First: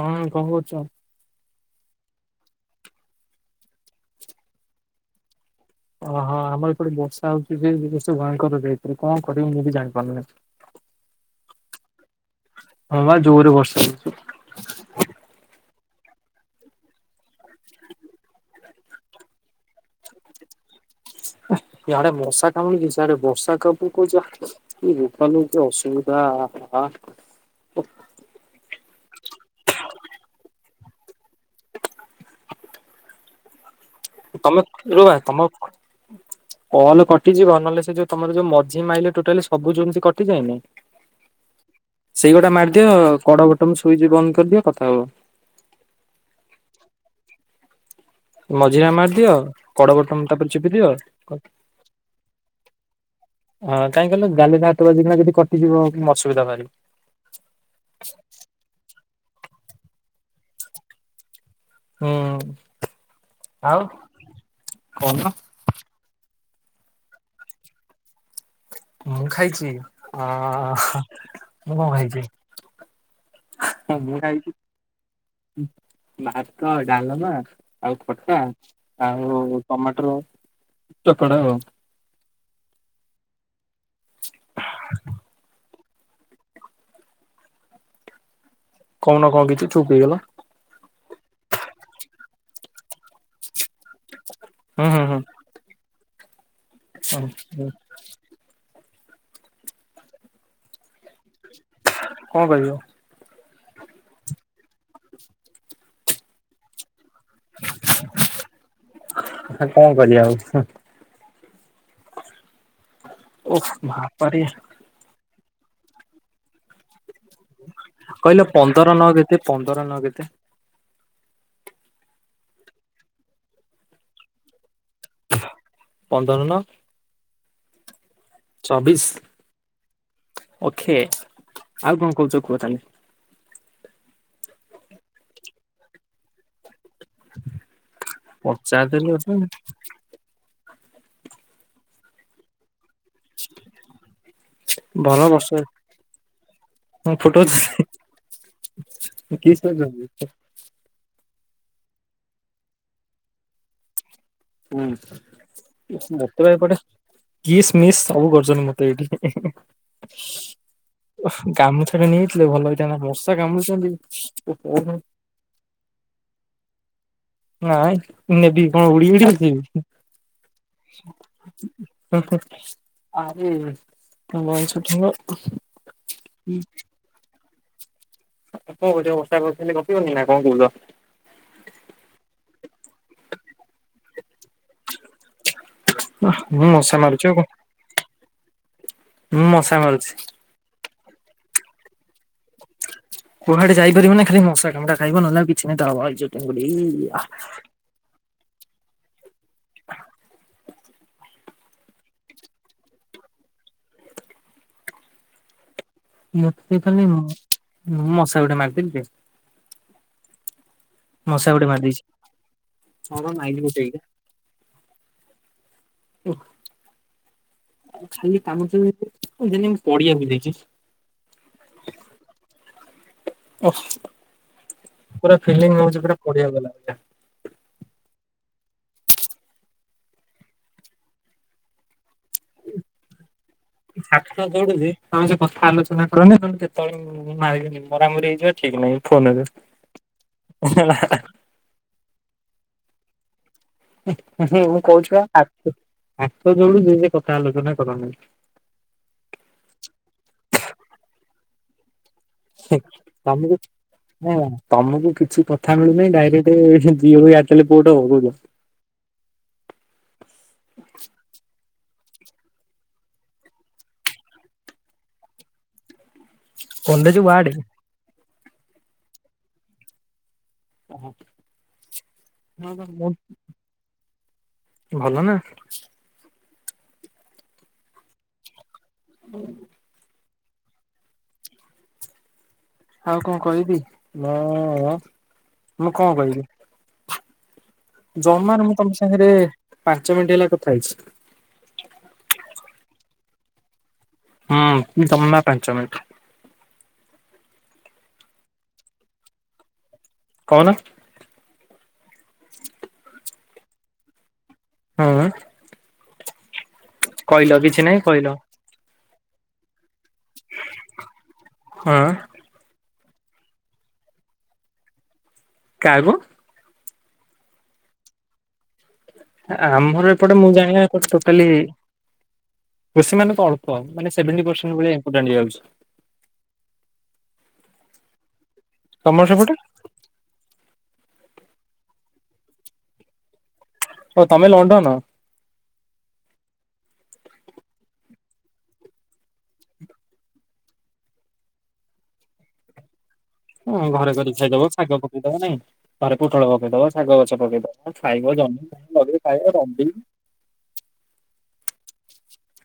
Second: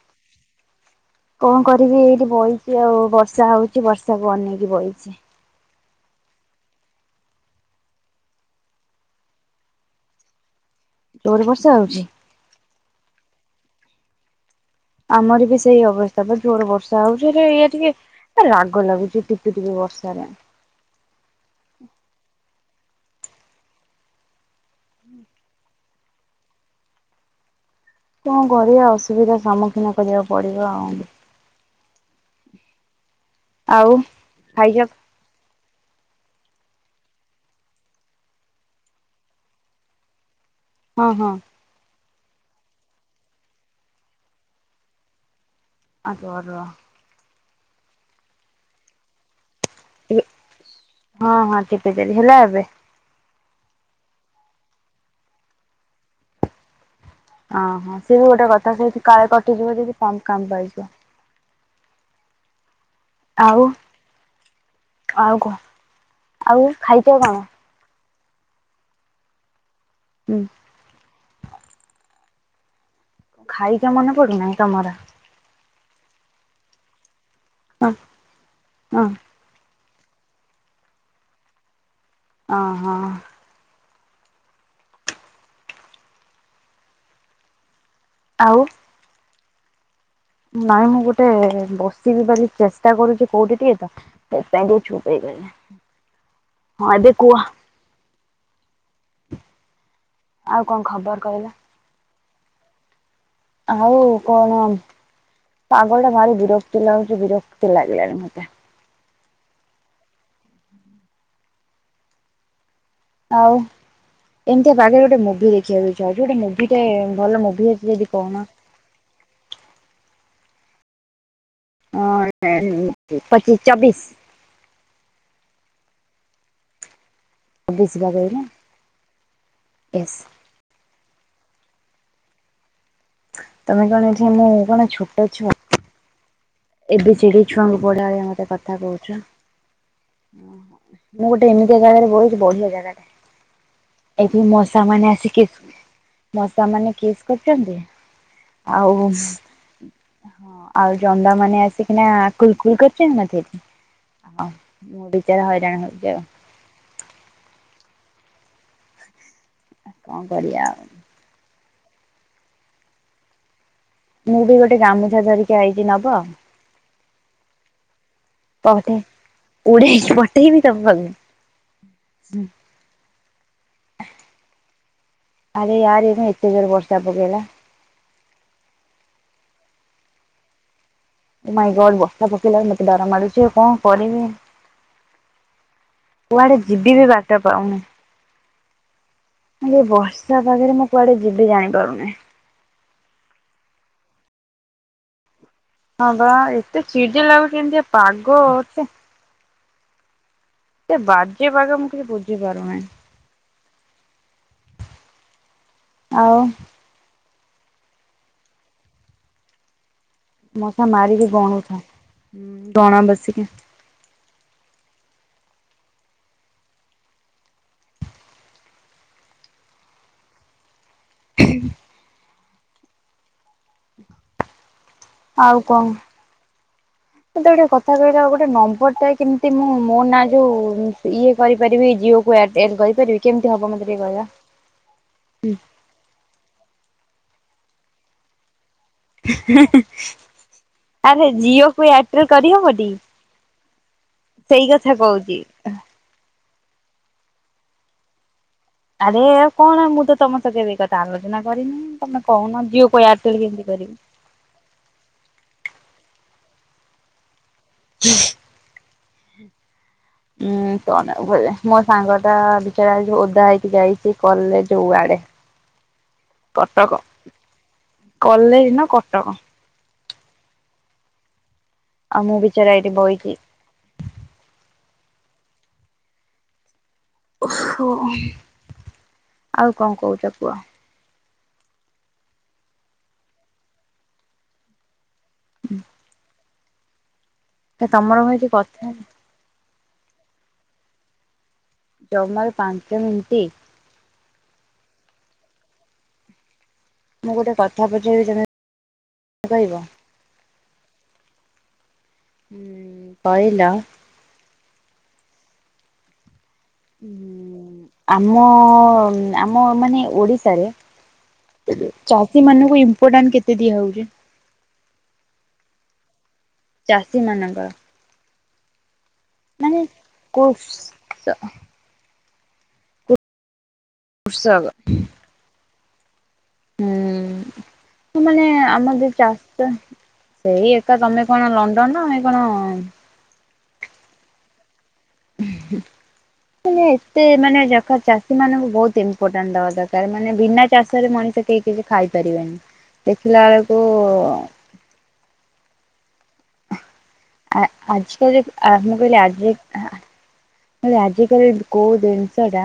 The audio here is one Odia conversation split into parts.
ହଁ। କଣ କରୁଚ? କଣ କରିବି ଏଇଠି ବଇଛି ଆଉ। ବର୍ଷା ହଉଛି ବର୍ଷାକୁ ବନେଇକି ବଇଚି। ଓ ହ। ଆମର ଏପଟେ ବର୍ଷା ହଉଚି ଯେ ସେ ଭୟଙ୍କର ରେଟ ରେ। କଣ କରିବି ମୁଁ ବି ଜାଣିପାରୁନି। ଜୋର ବର୍ଷା ହଉଚି? ହଁ ବା ଜୋରେ ବର୍ ଆମର ବି ସେଇ ଅବସ୍ଥା ବା ଜୋର ବର୍ଷା ହଉଚି। ସେ ଇଏ ଟିକେ ରା ରାଗ ଲାଗୁଚି ଟିପି ଟିପି ବର୍ଷାରେ। ଇଆଡେ ମଶା କାମୁଡୁଚି ସିଆଡେ ବର୍ଷା ପକଉଚି। ଏ ବୋପାଲୋ କି ଅସୁବିଧା ହା କଣ କରିବା ଅସୁବିଧା ସମ୍ମୁଖୀନ କରିବାକୁ ପଡିବ ଆଉ। ଆଉ ତମେ। ଖାଇଛ [unintelligible] କଲ କଟିଯିବ ନହେଲେ ସେ ଯୋଉ ତମର ଯୋଉ ମଝି ମାଇଲେ ଟୋଟାଲି ସବୁ ଯେମିତି କଟିଯାଏନି। ହଁ ହଁ। ସେଇଗୋଟା ମାରିଦିଅ କଡ ବଟମ ସୁଇଚ ବନ୍ଦ କରିଦିଅ କଥା ହୁଅ। [unintelligible] ମଝି ଟା ମାରିଦିଅ। କଡ ବଟନ ତାପରେ ଚିପି ଦିଅ ହଁ ହଁ ଟିପିଦେଲି ହେଲା ଏବେ। କାହିଁ କହିଲ ଗ୍ୟାଲେରୀ ରେ ହାତ ବାଜିିକିନା ଯଦି କଟିଯିବ, କିନ୍ତୁ ଅସୁବିଧା ଭାରି। ଓହୋ ସେ ବି ଗୋଟେ କଥା ସେଠି କାଳେ କଟିଯିବ ଯଦି। [unintelligible] ହଁ। ଆଉ। ଆଉ କଣ? ଆଉ ଖାଇଚ କଣ? ମୁଁ ଖାଇଚି। ଅ ହୁଁ ମୁଁ କଣ ଖାଇଚି? ଖାଇଚ ମନେ ପଡୁନାହିଁ ତମର। ଭାତ, ଡାଲମା ହଁ ଆଉ ଖଟା ହଁ ଆଉ ଟମାଟର ଚକଡ଼ା ଆଉ। ଅ ହଁ। [inaudible] ଆଉ କହୁନ କଣ କିଛି ଚୁପ୍ ହେଇଗଲା। ନାଇଁ ମୁଁ ଗୋଟେ ବସିବି ବୋଲି ଚେଷ୍ଟା କରୁଚି କୋଉଠି ଟିକେ ତ। ହୁଁ ହୁଁ ହୁଁ [unintelligible] ହଁ ଏବେ କୁହ [unintelligible] ଆଉ କଣ ଖବର କହିଲ? କଣ କହିବି ଆଉ। ଆଉ କଣ? ପାଗ ଟା ଭାରି ବିରକ୍ତି ଲାଗୁଛି ବିରକ୍ତି ଲାଗିଲାଣି ମତେ। ଆଉ କଣ କରିବା ଆଉ। ଆଉ ଓଃ ବାପାରେ ଏମିତିଆ ପାଗ ରେ ଗୋଟେ ମୁଭି ଦେଖିବାକୁ ଇଚ୍ଛା ହଉଚି। ଗୋଟେ ମୁଭି ଟେ ଭଲ କହିଲ ପନ୍ଦର ନ କେତେ ପନ୍ଦର ନ କେତେ? ହ ପଚିଶ ଚବିଶ। ପନ୍ଦର ନ ଚବିଶ ବା କହିଲି ଚବିଶ ୟେସ୍ ଓକେ ଆଉ କଣ କହୁଛ କୁହ ତାହେଲେ। ତମେ କଣ ମୁଁ କଣ ଛୋଟ ଛୁଆ? ଏବେ ଛି ଡି ଛୁଆଙ୍କୁ ପଡ ବଳିଆ ମତେ କଥା ପଚାରିଦେଲି କହୁଛ। ଗୋଟେ ମୁଁ ଗୋଟେ ଏମିତିଆ ଜାଗାରେ ବହୁଛି ବଢିଆ ଯାଗାରେ। ଏଠି ମଶା ମାନେ ଭଲ ଆସିକି ବର୍ଷା ମଶା ମାନେ ହଁ କିସ୍ କରଛନ୍ତି। ଫୁଟଉଛି ଆଉ ହ କିସ୍ କରୁଛନ୍ତି ଆଉ ଜ ନ୍ଦା ମାନେ ଆସିକିନା କୁଲକୁଲ କରିଛନ୍ତି ମତେ। ହଁ ହୁଁ ମୁଁ ବିଚାରା ହଇରାଣ ହଉଛି ଆଉ ମତେପଟେ କିସ୍ ମିସ୍ ସବୁ କରୁଛନ ମତେ ଏଇଠି। ଆ କଣ କରିଆ ଆଉ। ଗାମୁଛା ଟା ନେଇଥିଲେ ଭଲ ହେଇଥା ନ୍ତା ମଶା କାମୁଡୁଛନ୍ତି। ମୁଁ ବି ଗୋଟେ ଗାମୁଛା ଧରିକି ଆଇଛି ନବ? ନାଇଁ ମୁଁ ନେବି, କଣ ପଠେ ଉଡି ଉଡି ଆଉଛି? ଉଡେଇକି ପଠେଇବି ତମ ପାଖକୁ। ସେକ [unintelligible] ଆରେ ୟାର ଏବେ ଏତେ ଜୋର ବର୍ଷା [unintelligible] ପକେଇଲା। କଣ କହୁଛ ବର୍ଷା ପଡୁଥିଲେ ଗପିବନି ନା କଣ କହୁଛ? ଓ ମାଇଁ ଗଡ ବର୍ଷା ପକେଇଲାରୁ ମତେ ଡର ମାଡୁଛି ଆଉ କଣ କରିବି। କୁଆଡେ ମୁଁ ଯିବି ମଶା ବି ମାରୁଛି ଆଉ ବାଟ କଣ। ପାଉନି। ମୁଁ ମଶା ମାରୁଛି ବର୍ଷା ପାାଗରେ ମୁଁ କୁଆଡେ ଯିବି ଜାଣିପାରୁନି। କୁହାଡେ ଯାଇପାରିବନି ଖାଲି ମଶା କାମୁଡା ଖାଇବ ନହେଲେ ଆଉ କିଛି ନାହିଁ ତା ହଁ ବଇଁଶ ବା ଠୁଙ୍ଗୁରି ଏତେ ଆ ଚିଡି ଲାଗୁଛି ଏମିତି ଆ ପାଗ- ଛି। ସେ ବାଜେ ପାଗ ମୁଁ କିଛି ବୁଝି ପାରୁନି। ଆଉ ନି ତାହଲେ ମଶା ଗୋଟେ ମାରିଦେଲି ରେ। ମସା ମାରିିକି ଗୁଣୁଥା, ମାରିଦେଇଛି। ହୁଁ ଗଣ ବସିକି। ହୁ,। ଆ ଖାଲି କାମ ଯେ ଦିଦି ମୁଁ ପଡିଆକୁ ଯାଇଛି। ହ [unintelligible] [unintelligible] ଆଉ ଫିଲିଙ୍ଗ କଣ ହଉଛି ପୁରା ପଡିଆକୁ ଗଲା ଭଳିଆ। ମତେ ଗୋଟେକଥା କହିଲ? ନମ୍ବର ଟା କେମିତି ମୁଁ ମୋ ନାଁ ଯୋଉ ଇଏ କରିପାରିବି ଜିଓ କୁ? ଏୟାରଟେଲ କରିପାରିବି କେମିତି ହବ ମତେ ଟିକେ କହିଲ? ହାତଦୋଡୁଛି ତମେ ସେ କଥା ଆଲୋଚନା କରନି ତଣୁ କେତେବେଳେ ମୁଁ ମାରିବିନି ମରାମରି ହେଇଯିବ ହେଲା ଆରେ ଜିଓ କୁ ଏୟାରଟେଲ କରି ହବନି? ମାନେ ମୁଁ କହୁଛି ହାତ ଯୋଡୁଛି କଥା ଆଲୋଚନା କରନି। ଆରେ ଏ କଣ ମୁଁ ତ ତମ ସଙ୍ଗେ ଏ କଥା ଆଲୋଚନା କରିନିଁ। ତମକୁ ତମକୁ କିଛି କଥା ମିଳୁନହିଁ ଡାଇରେକ୍ଟ ସେ ଜିଓ [unintelligible] ଖାଲି ପୁଟ ହବ। ଉଁ କଣ ବୋଲେ ମୋ ସାଙ୍ଗ ଟା ବିଚାର ଯଉ ଓଧା ହେଇକି ଯାଇଛି କଲେଜ୍ ଉଆଡେ। College ward? କଲେଜ ନା କଟକ। [inaudible] ଆଉ ମୁଁ ବିଚରା ଏଇଠି ବଇଛି। ଭଲ ନା। ଓ ହ ଆଉ କଣ କହୁଛ କୁହ? ଆଉ କଣ କହିବି ମୁଁ- ମୁଁ କଣ କହିବି? ଏ ତମର କଣ କିଛି ଜମାରୁ ମୁଁ କଥା ତମ ସାଙ୍ଗରେ ପାଞ୍ଚ ମିନିଟ ହେଲା କଥା ହେଇଛି। ଜମାରୁ ପାଞ୍ଚ ମିନିଟ୍। ହଁ [unintelligible] ନା ପାଞ୍ଚ ମିନିଟ୍। ମୁଁ ଗୋଟେ କଥା ପଚାରିବି ତମେ କହିବ? କହୁନ। କହିଲ। ହଁ। କହିଲ କିଛି ନାହିଁ କହିଲ ଆମ ଆମ ମାନେ ଓଡ଼ିଶାରେ ହଁ। ଚାଷୀ ମାନଙ୍କୁ ଇମ୍ପୋଟାଣ୍ଟ୍ କେତେ ଦିଆ ହଉଛି? କାହାକୁ? ଚାଷୀ ମାନଙ୍କର। ମାନେ ଆମର ଏପଟେ ମୁଁ ଜାଣିବା ଏପଟେ କୋର୍ସ ଟୋଟାଲି କୃଷି ମାନଙ୍କୁ ଅଳ ପ ମାନେ ସେଭେଣ୍ଟୀ କୃଷକ ପର୍ସେଣ୍ଟ୍ ଭଳିଆ ଇମ୍ପୋଟାଣ୍ଟ୍ ଦିଆ ଯାଉଛି। ହୁଁ ତୁ ମାନେ ଆମ ଯେ ତମର ସେପଟେ ଚାଷ ସେଇ ଏ ତ ତମେ କଣ ଲଣ୍ଡନର ଆମେ କଣ ଓ ତମେ ଲଣ୍ଡନ। ହୁଁ। ମାନେ ଏତେ ମାନେ [unintelligible] ଚାଷୀ ମାନଙ୍କୁ ବହୁତ୍ ଇମ୍ପୋର୍ଟାଣ୍ଟ୍ ଦବା ଦରକାର ମାନେ ବିନା ଚାଷରେ ମଣି କେହି କିଛି ଖାଇପାରିବେନି। ଦେଖିଲା ବେଳକୁ ହୁଁ ଘରେ କରି ଖାଇଦବ ଶାଗ ପକେଇଦବ ନାଇଁ। ଘରେ ପୋଟଳ ପକେଇଦବ, ଶାଗ ଗଛ ଆ ପକେଇଦବ, ଖାଇବ ଆଜିକାଲି ଜମେଇ ଖାଇବ [unintelligible] ହେଲା ଆଜିକାଲି କୋଉ ଜିନିଷଟା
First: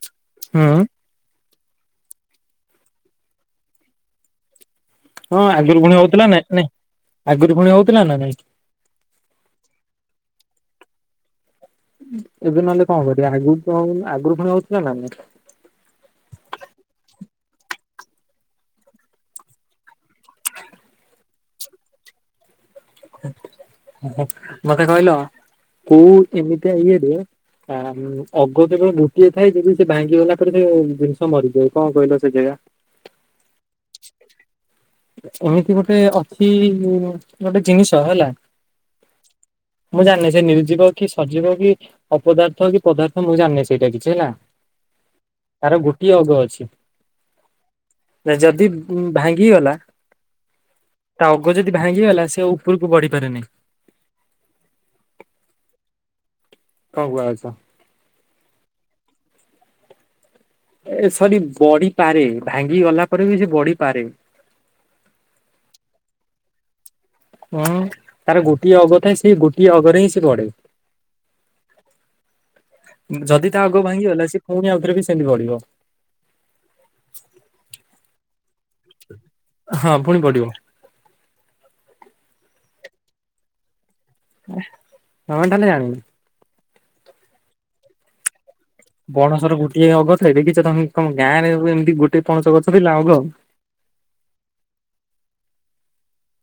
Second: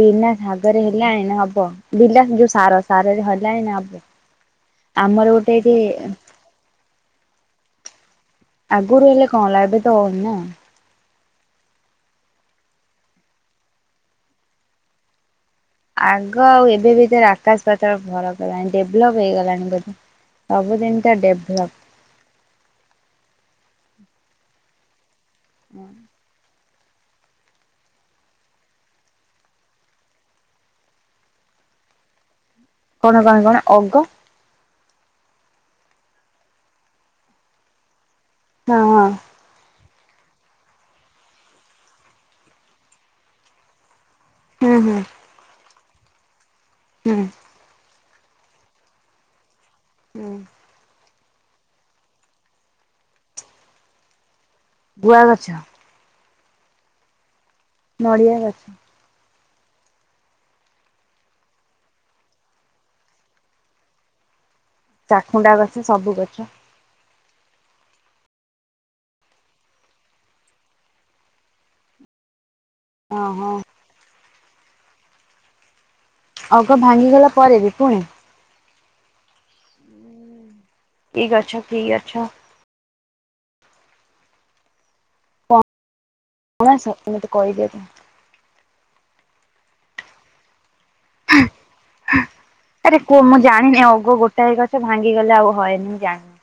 ବିନା ଶାଗରେ ହୁଁ ହେଲାଣି ନା ହବ। ହବ ବିଲ ଯୋଉ ସାର ସାରରେ ହେଲାଣି ନା ହବ? ଆମର ହୁଁ ଗୋଟେ ଏଠି ଆଗରୁ ଫୁଣି ହଉଥିଲା ନା ନାଇଁ ନାଇଁ ଆଗରୁ ଫୁଣି ହଉଥିଲା ନା ନାଇଁ। ଆଗରୁ ହେଲେ କଣ ହେଲା ଏବେ ତ ହଉନି ନା ଏବେ ନହେଲେ କଣ କରିବା ଆଗରୁ ତ ଆଗରୁ ଫୁଣି ହଉଥିଲା ନା ନାଇଁ? ଆଗ ଆଉ ଏବେ ଭିତରେ ଆକାଶ ପାତାଳ ଫରକ ହେଲାଣି ଡେଭଲପ୍ ହେଇଗଲାଣି ଏବେ। ସବୁଦିନ୍ ଟା ଡେଭଲପ୍। ମତେ କହିଲ କୋଉ ଏମିତିଆ ଇଏରେ ଆ ଅଗ କେବଳ ଗୋଟିଏ ଥାଏ ଯଦି ସେ ଭାଙ୍ଗିଗଲା ପରେ ସେ ଜିନିଷ ମରିଯାଏ କଣ କହିଲ ସେ ଜାଗା? କଣ କଣ କଣ ଅଗ? ଏମିତି ଗୋଟେ ଅଛି ଗୋଟେ ଜିନିଷ ହେଲା। ହଁ। ମୁଁ ଜାଣିନି ସେ ନିର୍ଜୀବ କି ସଜୀବ କି ଅପଦାର୍ଥ କି ପଦାର୍ଥ ମୁଁ ଜାଣିନି ସେଇଟା କିଛି ହେଲା। ହୁଁ ହୁଁ। ତାର ଗୋଟିଏ ଅଗ ଅଛି। ହୁଁ। ନା ଯଦି ଭାଙ୍ଗି ଗଲା ହୁଁ। ତା ଅଗ ଯଦି ଭାଙ୍ଗିଗଲା ସେ ଉପରକୁ ବଢ଼ି ପାରେନି। ଗୁଆ ଗଛ। ହଁ ଗୁଆ ଗଛ। ନଡ଼ିଆ ଗଛ। ଏ ସରି ବଢ଼ିପାରେ ଭାଙ୍ଗି ଗଲା ପରେ ବି ସେ ବଢ଼ିପାରେ। ଚାଖୁଣ୍ଡା ଗଛ, ସବୁ ଗଛ। ହୁଁ ତାର ଗୋଟିଏ ଅଗ ଥାଏ ସେ ଗୋଟିଏ ଅଗରେ ହିଁ ସେ ବଢ଼େ। ଓହୋ ଯଦି ତା ଆଗ ଭାଙ୍ଗିଗଲା ସିଏ ପୁଣି ଆଉଥରେ ବି ସେମିତି ବଢ଼ିବ। ଅଗ ଭାଙ୍ଗିଗଲା ପରେ ବି ଫୁଣି? ହଁ ଫୁଣି ବଢ଼ିବ। କି ଗଛ କି ଗଛ? ହଁ, ତାହେଲେ ଜାଣିନୁ? କଣସେ କହିଦେତ। ବଣସର ଗୋଟିଏ ଅଗ ଥାଏ, ଦେଖିଛ ତମେ? ତମ ଗାଁରେ ଏମିତି ଗୋଟେ ପଣସ ଗଛ ଥିଲା ଆରେ କୁହ ଅଗ। ମୁଁ ଜାଣିନି ଅଗ ଗୋଟାଏ ଗଛ ଭାଙ୍ଗିଗଲେ ଆଉ ହଏନି ମୁଁ ଜାଣିନି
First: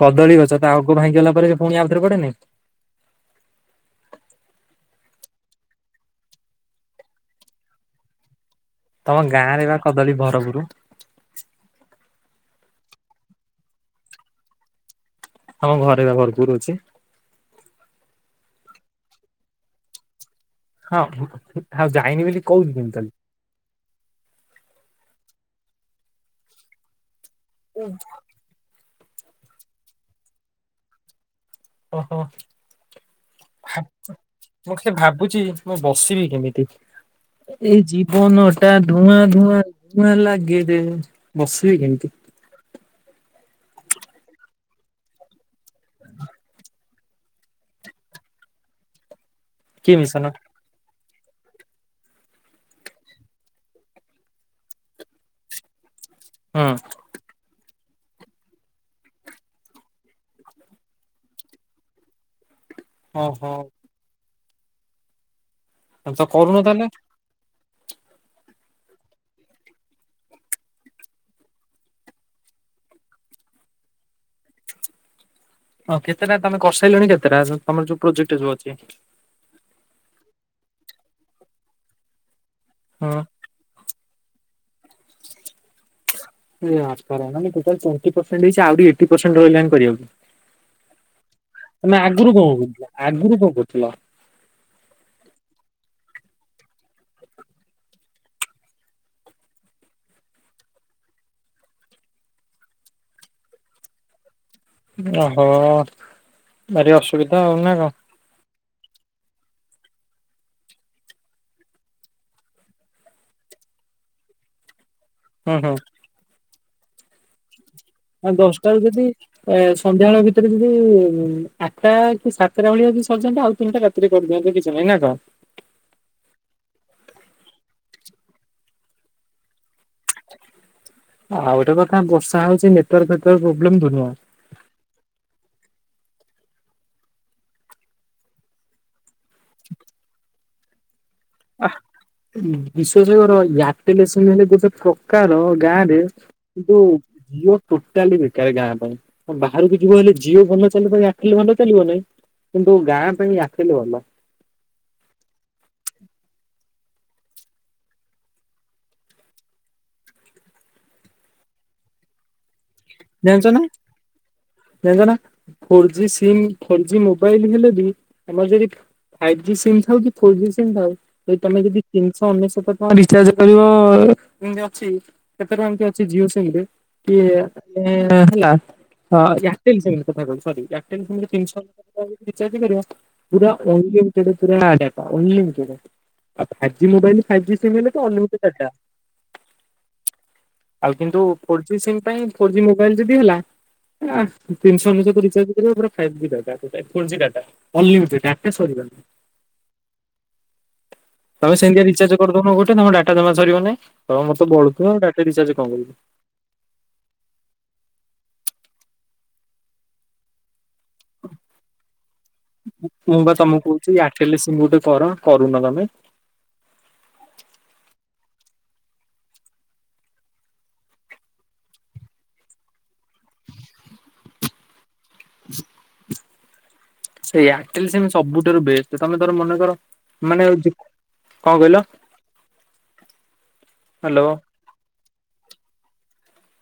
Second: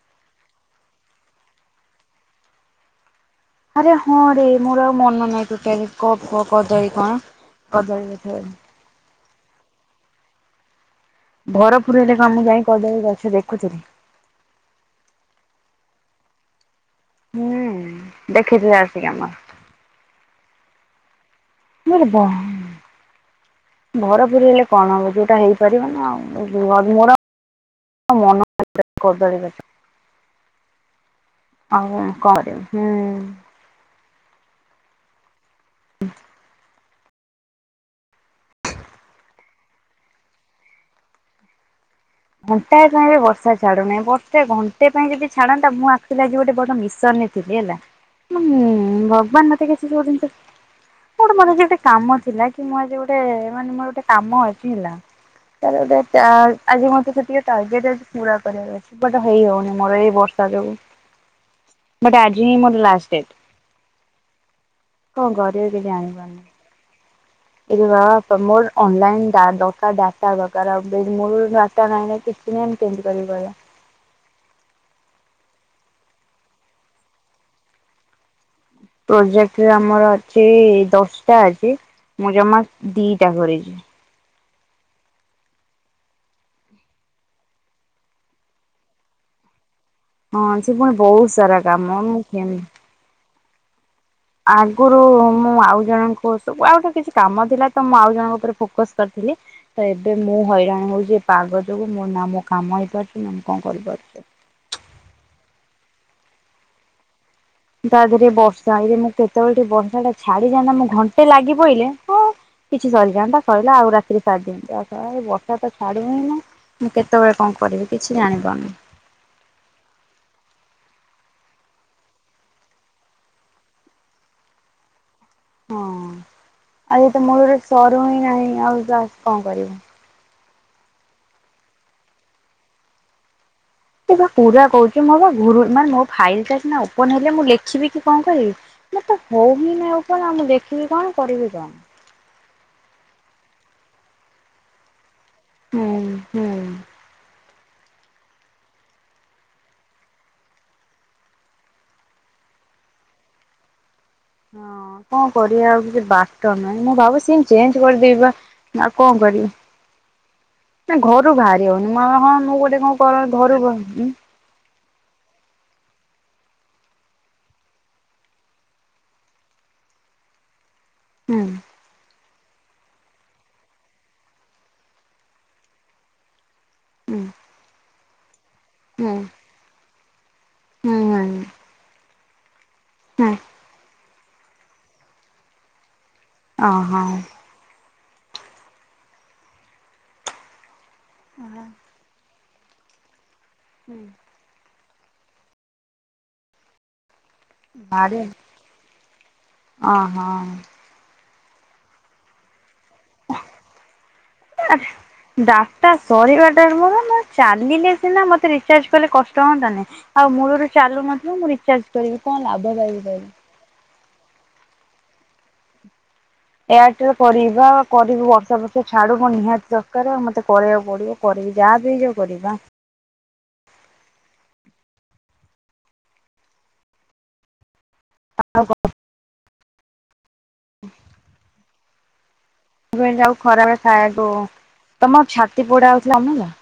କଦଳୀ ଗଛ। ତା ଆଗ ଭାଙ୍ଗି ଗଲା ପରେ ସେ ପୁଣି ଆଉଥରେ ବଢେନି? ଆରେ ହଁ ରେ ମୋର ଆଉ ମନ ନାହିଁ। ତୁ କ- କ- କଦଳୀ କଣ? କଦଳୀ ଗଛ। ତମ ଗାଁରେ ବା କଦଳୀ ଭରପୁର। ଭରପୁର ହେଲେ କଣ ମୁଁ ଯାଇ କଦଳୀ ଗଛ ଦେଖୁଥିଲି? ତମ ଘରେ ପା ଭରପୁର ଅଛି। ଦେଖିଥିଲ ଆସିକି ଆମର। ହଁ ହଁ। ଯୋଉଟା ଭରପୁର ହେଲେ କଣ ହବ? ଯୋଉଟା ହେଇପାରିବ ନା ଆଉ ହ ମୋ ହୁଁ। କଦଳୀ ଗଛ। ହଉ ଓହୋ କିବ ହୁଁ ମୁଁ ସେ ଭାବୁଛି ମୁଁ ବସିବି କେମିତି? ଏଇ ଜୀବନ ଟା ଧୂଆଁ ଧୂଆଁ ଧୂଆଁ ଲାଗେ ଯେ ବସିବି କେମିତି? ଘଣ୍ଟାଏ ପାଇଁ ବି ବର୍ଷା ଛାଡୁ ନାହିଁ ବର୍ଷେ ଘଣ୍ଟେ ପାଇଁ ଯଦି ଛାଡନ୍ତା ମୁଁ ଆଖୁଥିଲା ଆ ଗୋଟେ ବଡ ମିଶନ ଥିଲା ହଁ ଭଗବାନ ମତେ କି କିଏ ମୋ ଗୋଟେ ମିଶନ ମାନେ ଗୋଟେ କାମ ଥିଲା କି ମୁଁ ଆଜି ଗୋଟେ ମାନେ ମୋର ଗୋଟେ କାମ ଅଛି ହେଲା ତାର ଗୋଟେ ଆ ହଁ ଆଜି ମ ଟାର୍ଗେଟ ପୁରା କର ଅଛି ଗୋଟେ ହେଇ ହଉନି ମୋର ଏଇ ବର୍ଷା ଯୋଗୁ ବ ଆଜି ହିଁ ମୋର ଡେଟ ଓହୋ। କଣ ସେ କି ତ ଯାଣିପାରୁନି। କରୁନ ତାହେଲେ ଏ ବା ମୋର ଅନଲାଇନ ଦରକାଊ ଡାଟ ଦରକାର ମୂଳରୁ ଡାଟା ନାଇଁ କି? କେମିତି କରିବି କହିଲ? ହଁ କେତେଟା ତମେ କସାଇଲଣି କେତଟା ତମର ଯୋଉ ପ୍ରୋଜେକ୍ଟ? ଯୋଉ ଅଛି ପ୍ରଜେକ୍ଟରେ ଆମର ଅଛି ଦଶଟା ଅଛି ମୁଁ ଜମା ହଁ। ଦିଟା କରିଚି। ଆହୁ ଏଟ ରହିଲା କରିବାକୁ। ତମେ ଆଗରୁ ହଁ ସେ ପୁଣି କଣ ବହୁତ ସାରା କରୁଥିଲ କାମ ମୁଁ କେମି ଆଗରୁ କଣ କରୁଥିଲ? ଆଗରୁ ମୁଁ ଆଉ ଜଣଙ୍କୁ ସବୁ ଆଉ ଗୋଟେ କିଛି କାମ ଥିଲା ତ ମୁଁ ଆଉ ଜଣଙ୍କ ଉପରେ ଫୋକସ କରିଥିଲି। ତ ଏବେ ମୁଁ ହଇରାଣ ହଉଛି ଏ ପାଗ ଯୋଗୁ ମୋ ନା ମୋ କାମ ହେଇପାରୁଛି ନା ମୁଁ କଣ କରିପାରୁଛି? [inaudible] ଓହୋ ଭାରି ଅସୁବିଧା ଆଉ ନା କଣ? ତ ମୁଁ କେତେବେଳେ ଟ ବଂସା ଟା ଛାଡିଯା ଘଣ୍ଟେ ଲାଗି ପଇଲେ କିଛି ସରିଯାଆନ୍ତା ସରିଲା ଆଉ ରାତିରେ ସାରି ଦିଅନ୍ତା ଆଉ ବର୍ଷା ହୁଁ ତ ହୁଁ। ଛାଡୁ ହିଁ ନା ମୁଁ କେତେବେଳେ କଣ କରିବି? କିଛି ଆ ଜାଣିପାରୁନି ଦଶଟା ରୁ ଯଦି ଏ ସନ୍ଧ୍ୟା ବଳ ଭିତରେ ଯଦି ହୁଁ ଆଠଟା କି ସାତଟା ଭଳିଆ ଯଜିି ସରିଯାନ୍ତତା ଆଉ ତିନିଟା ରାତିରେ କରିଦିଅନ୍ତି କିଛି ନାହିଁ ନା କଣ? ହଁ ଆ ତ ମୂଳରେ ସରୁ ହିଁ ନାହିଁ ଆଉ କଣ କରିବୁ। ଆଉ ଗୋଟେ କଥା ବର୍ଷା ହଉଚଛି ନେତର ଫେତର ସେ ବା ପୁରା କହୁଛି ମୋ ବା ଘୁରୁ ମାନେ ମୋ ଫାଇଲ ଟା ନା ଓପନ ହେଲେ ମୁଁ ଲେଖିବି କି କଣ କରିବି ମତ ତ ହଉ ହି ନା ମୁଁ କି କଣ କରିବି କଣ? ବିଶ୍ୱସରଟେ ଆଟେନ୍ସଂ ହେଲେ ଗୋ ସକାର ଗାଁ ହୁଁ ରେ ହୁଁ। ଯୁ ଯ ଟୋଟାଲି ବେକାର ଗାଁ ପାଇଁ ଆ ବାହାରକୁ ଯିବ ହେଲେ ଝିଅ ଭଲ ଚାଲିବ ଆଖଲେ ଭଲ ଚାଲିବ ନାଇ କିନ୍ତୁ ଗାଁ ପାଇଁ ଆସିଲେ ଭଲ। ହଁ କଣ କରିବା ଆଉ କିଛି ବାଟ ନାହିଁ। ମୁଁ ଭାବୁଚି ସିମ୍ ଚେଞ୍ଜ୍ କରିଦେବି ବା ଆଉ କଣ କରିବି। ନାଇଁ ଘରୁ ଭାଆରି ହଉନି ମ ହଁ ମୁଁ ଗୋଟେ କଣ କର ଘରୁ ବା ଉଁ ଜାଣିଚ ନା four G SIM four G mobile ହେଲେ ବି ଆମର ଯଦି ଫାଇଭ୍ ଜି ସିମ୍ ଥାଉ କି ଫୋର ଜି ସିମ୍ ଥାଉ ହୁଁ ତମେ ଯଦି ତ ଅନେଶତ ଟଙ୍କା ରିଚାର୍ଜ ରେ ପଡ଼ିବ ଅଛି କେତେ ଟଙ୍କା ଏମତି ଅଛି ଜିଓ ସିମ୍ ରେ। କି ହୁଁ ଏଇୟା ମାନେ ହେଲା ହୁଁ ଅ ୟାକଟିଙ୍ଗ ଶୁଣିଲି କଥା କହନି ସରି ହୁଁ ୟାକଟିଙ୍ଗ ଶୁଣିଲି ତିନିଶହ ରିଚାର୍ଜେ କରିବ ପୁରା ଅନଲିମିଟେଡ ପୁରା ଯାକ ଅନଲିମିଟେଡ୍। ଆଉ ହଁ ଫାଇଭ୍ ଜି ହଁ। ମୋବାଇଲ ଫାଇଭ୍ ଜି ସିମ୍ ହେଲେ ତ ଅନଲିମି ଆଉ କିନ୍ତୁ ଫୋର୍ ଜି ସିମ୍ ପାଇଁ ଫୋର୍ ଜି ମୋବାଇଲ ଯଦି ହେଲା ଆ ତିନିଶହ ଭିତରୁ [unintelligible] ରିଚାର୍ଜ କରିବ ପୁରା five G [unintelligible] four G data ବାହାରେ ଅନଲିମିଟେଡ ଡାଟା ସରିବନି। ଅଁ ହଁ। ତମେ ସେମିତିଆ ରିଚାର୍ଜ କରିଦଉନ ଗୋ କେ ତମର ଡାଟା ଜମା ସରିବନାଇ ତମର ତ ବଳୁଥବ ଆଉ ଡାଟା ଆରେ ରିଚାର୍ଜ କଁ କରିବ? ଡାଟା ସରିବାଟା ମୋର ମୁଁ ଚାଲିଲେ ସିନା ମତେ ରିଚାର୍ଜ କଲେ କଷ୍ଟ ହୁଅନ୍ତା ନାହି ଆଉ ମୂଳୁରୁ ଚାଲୁନଥିବ ମୁଁ ରିଚାର୍ଜ କରିବି କଣ ଲାଭଥାଇକି କହିଲ। ସେଇ ଆଠେଲି ସିମ ଗୋଟେ କର, କରୁନ ତମେ। ସମସ୍ତେ ଛାଡ଼ୁମ ନିହାତି ଦରକାର ଆଉ ମୋତେ କରେଇବାକୁ ପଡ଼ିବ କରିବି ଯାହା ବି ହେଇଯାଉ କରିବି ବା। ସେଇ ୟାରଟେଲ୍ ସେମିତି ଆଉ ସବୁଠାରୁ ବେଷ୍ଟ ତମେ ଧର ମନେକର ମାନେ ଅଉଚି କଁ କହିଲ? ସେଥିପାଇଁ ଯାହଉ ଖରାବେଳେ ଖାଇଆକୁ ହ୍ୟାଲୋ। ତମ ଛାତି ପୋଡା ହଉଥିଲା ଅମଲ।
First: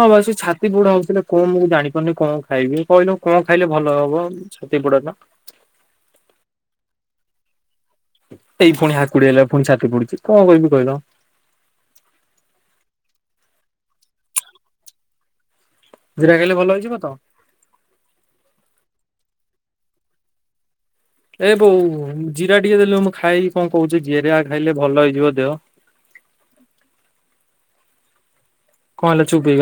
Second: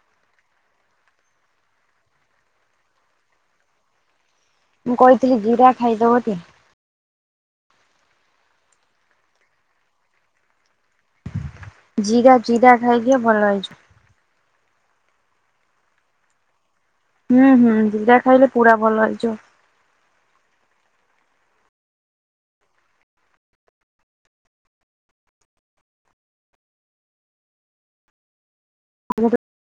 ହଁ ଭାଇ ସେ ଛାତି ପୁଡା ହଉଥିଲେ କଣ ମୁଁ ଜାଣିପାରୁନି କଣ ଖାଇବି କହିଲ କଣ ଖାଇଲେ ଭଲ ହବ? ଛାତି ମୁଁ ପୋଡା ଟା କହିଥିଲି ଜିରା ଖାଇଦବ ଟି। ଏଇ ଫୁଣି ହାକୁଡି ହେଲା ଫୁଣି ଛାତି ପୁଡୁଛି କଣ କହିବି କହିଲ? ଜିରା ଜିରା ଖାଇଦିଅ ଭଲ ହେଇଯିବ। ଜିରା ଖାଇଲେ ଭଲ ହେଇଯିବ। ତ? ହୁଁ ହୁଁ ଜିରା ଖାଇଲେ ପୁରା ଭଲ ହେଇଯିବ। ଏ ବୋଉ ଜିରା ଟିକେ ଦେଲୁ ମୁଁ ଖାଇ କଣ କହୁଚି ଜିରା ଖାଇଲେ ଭଲ ହେଇଯିବ ଦେହ। କଣ ହେଲା? ଚୁପ୍ ହେଇଗ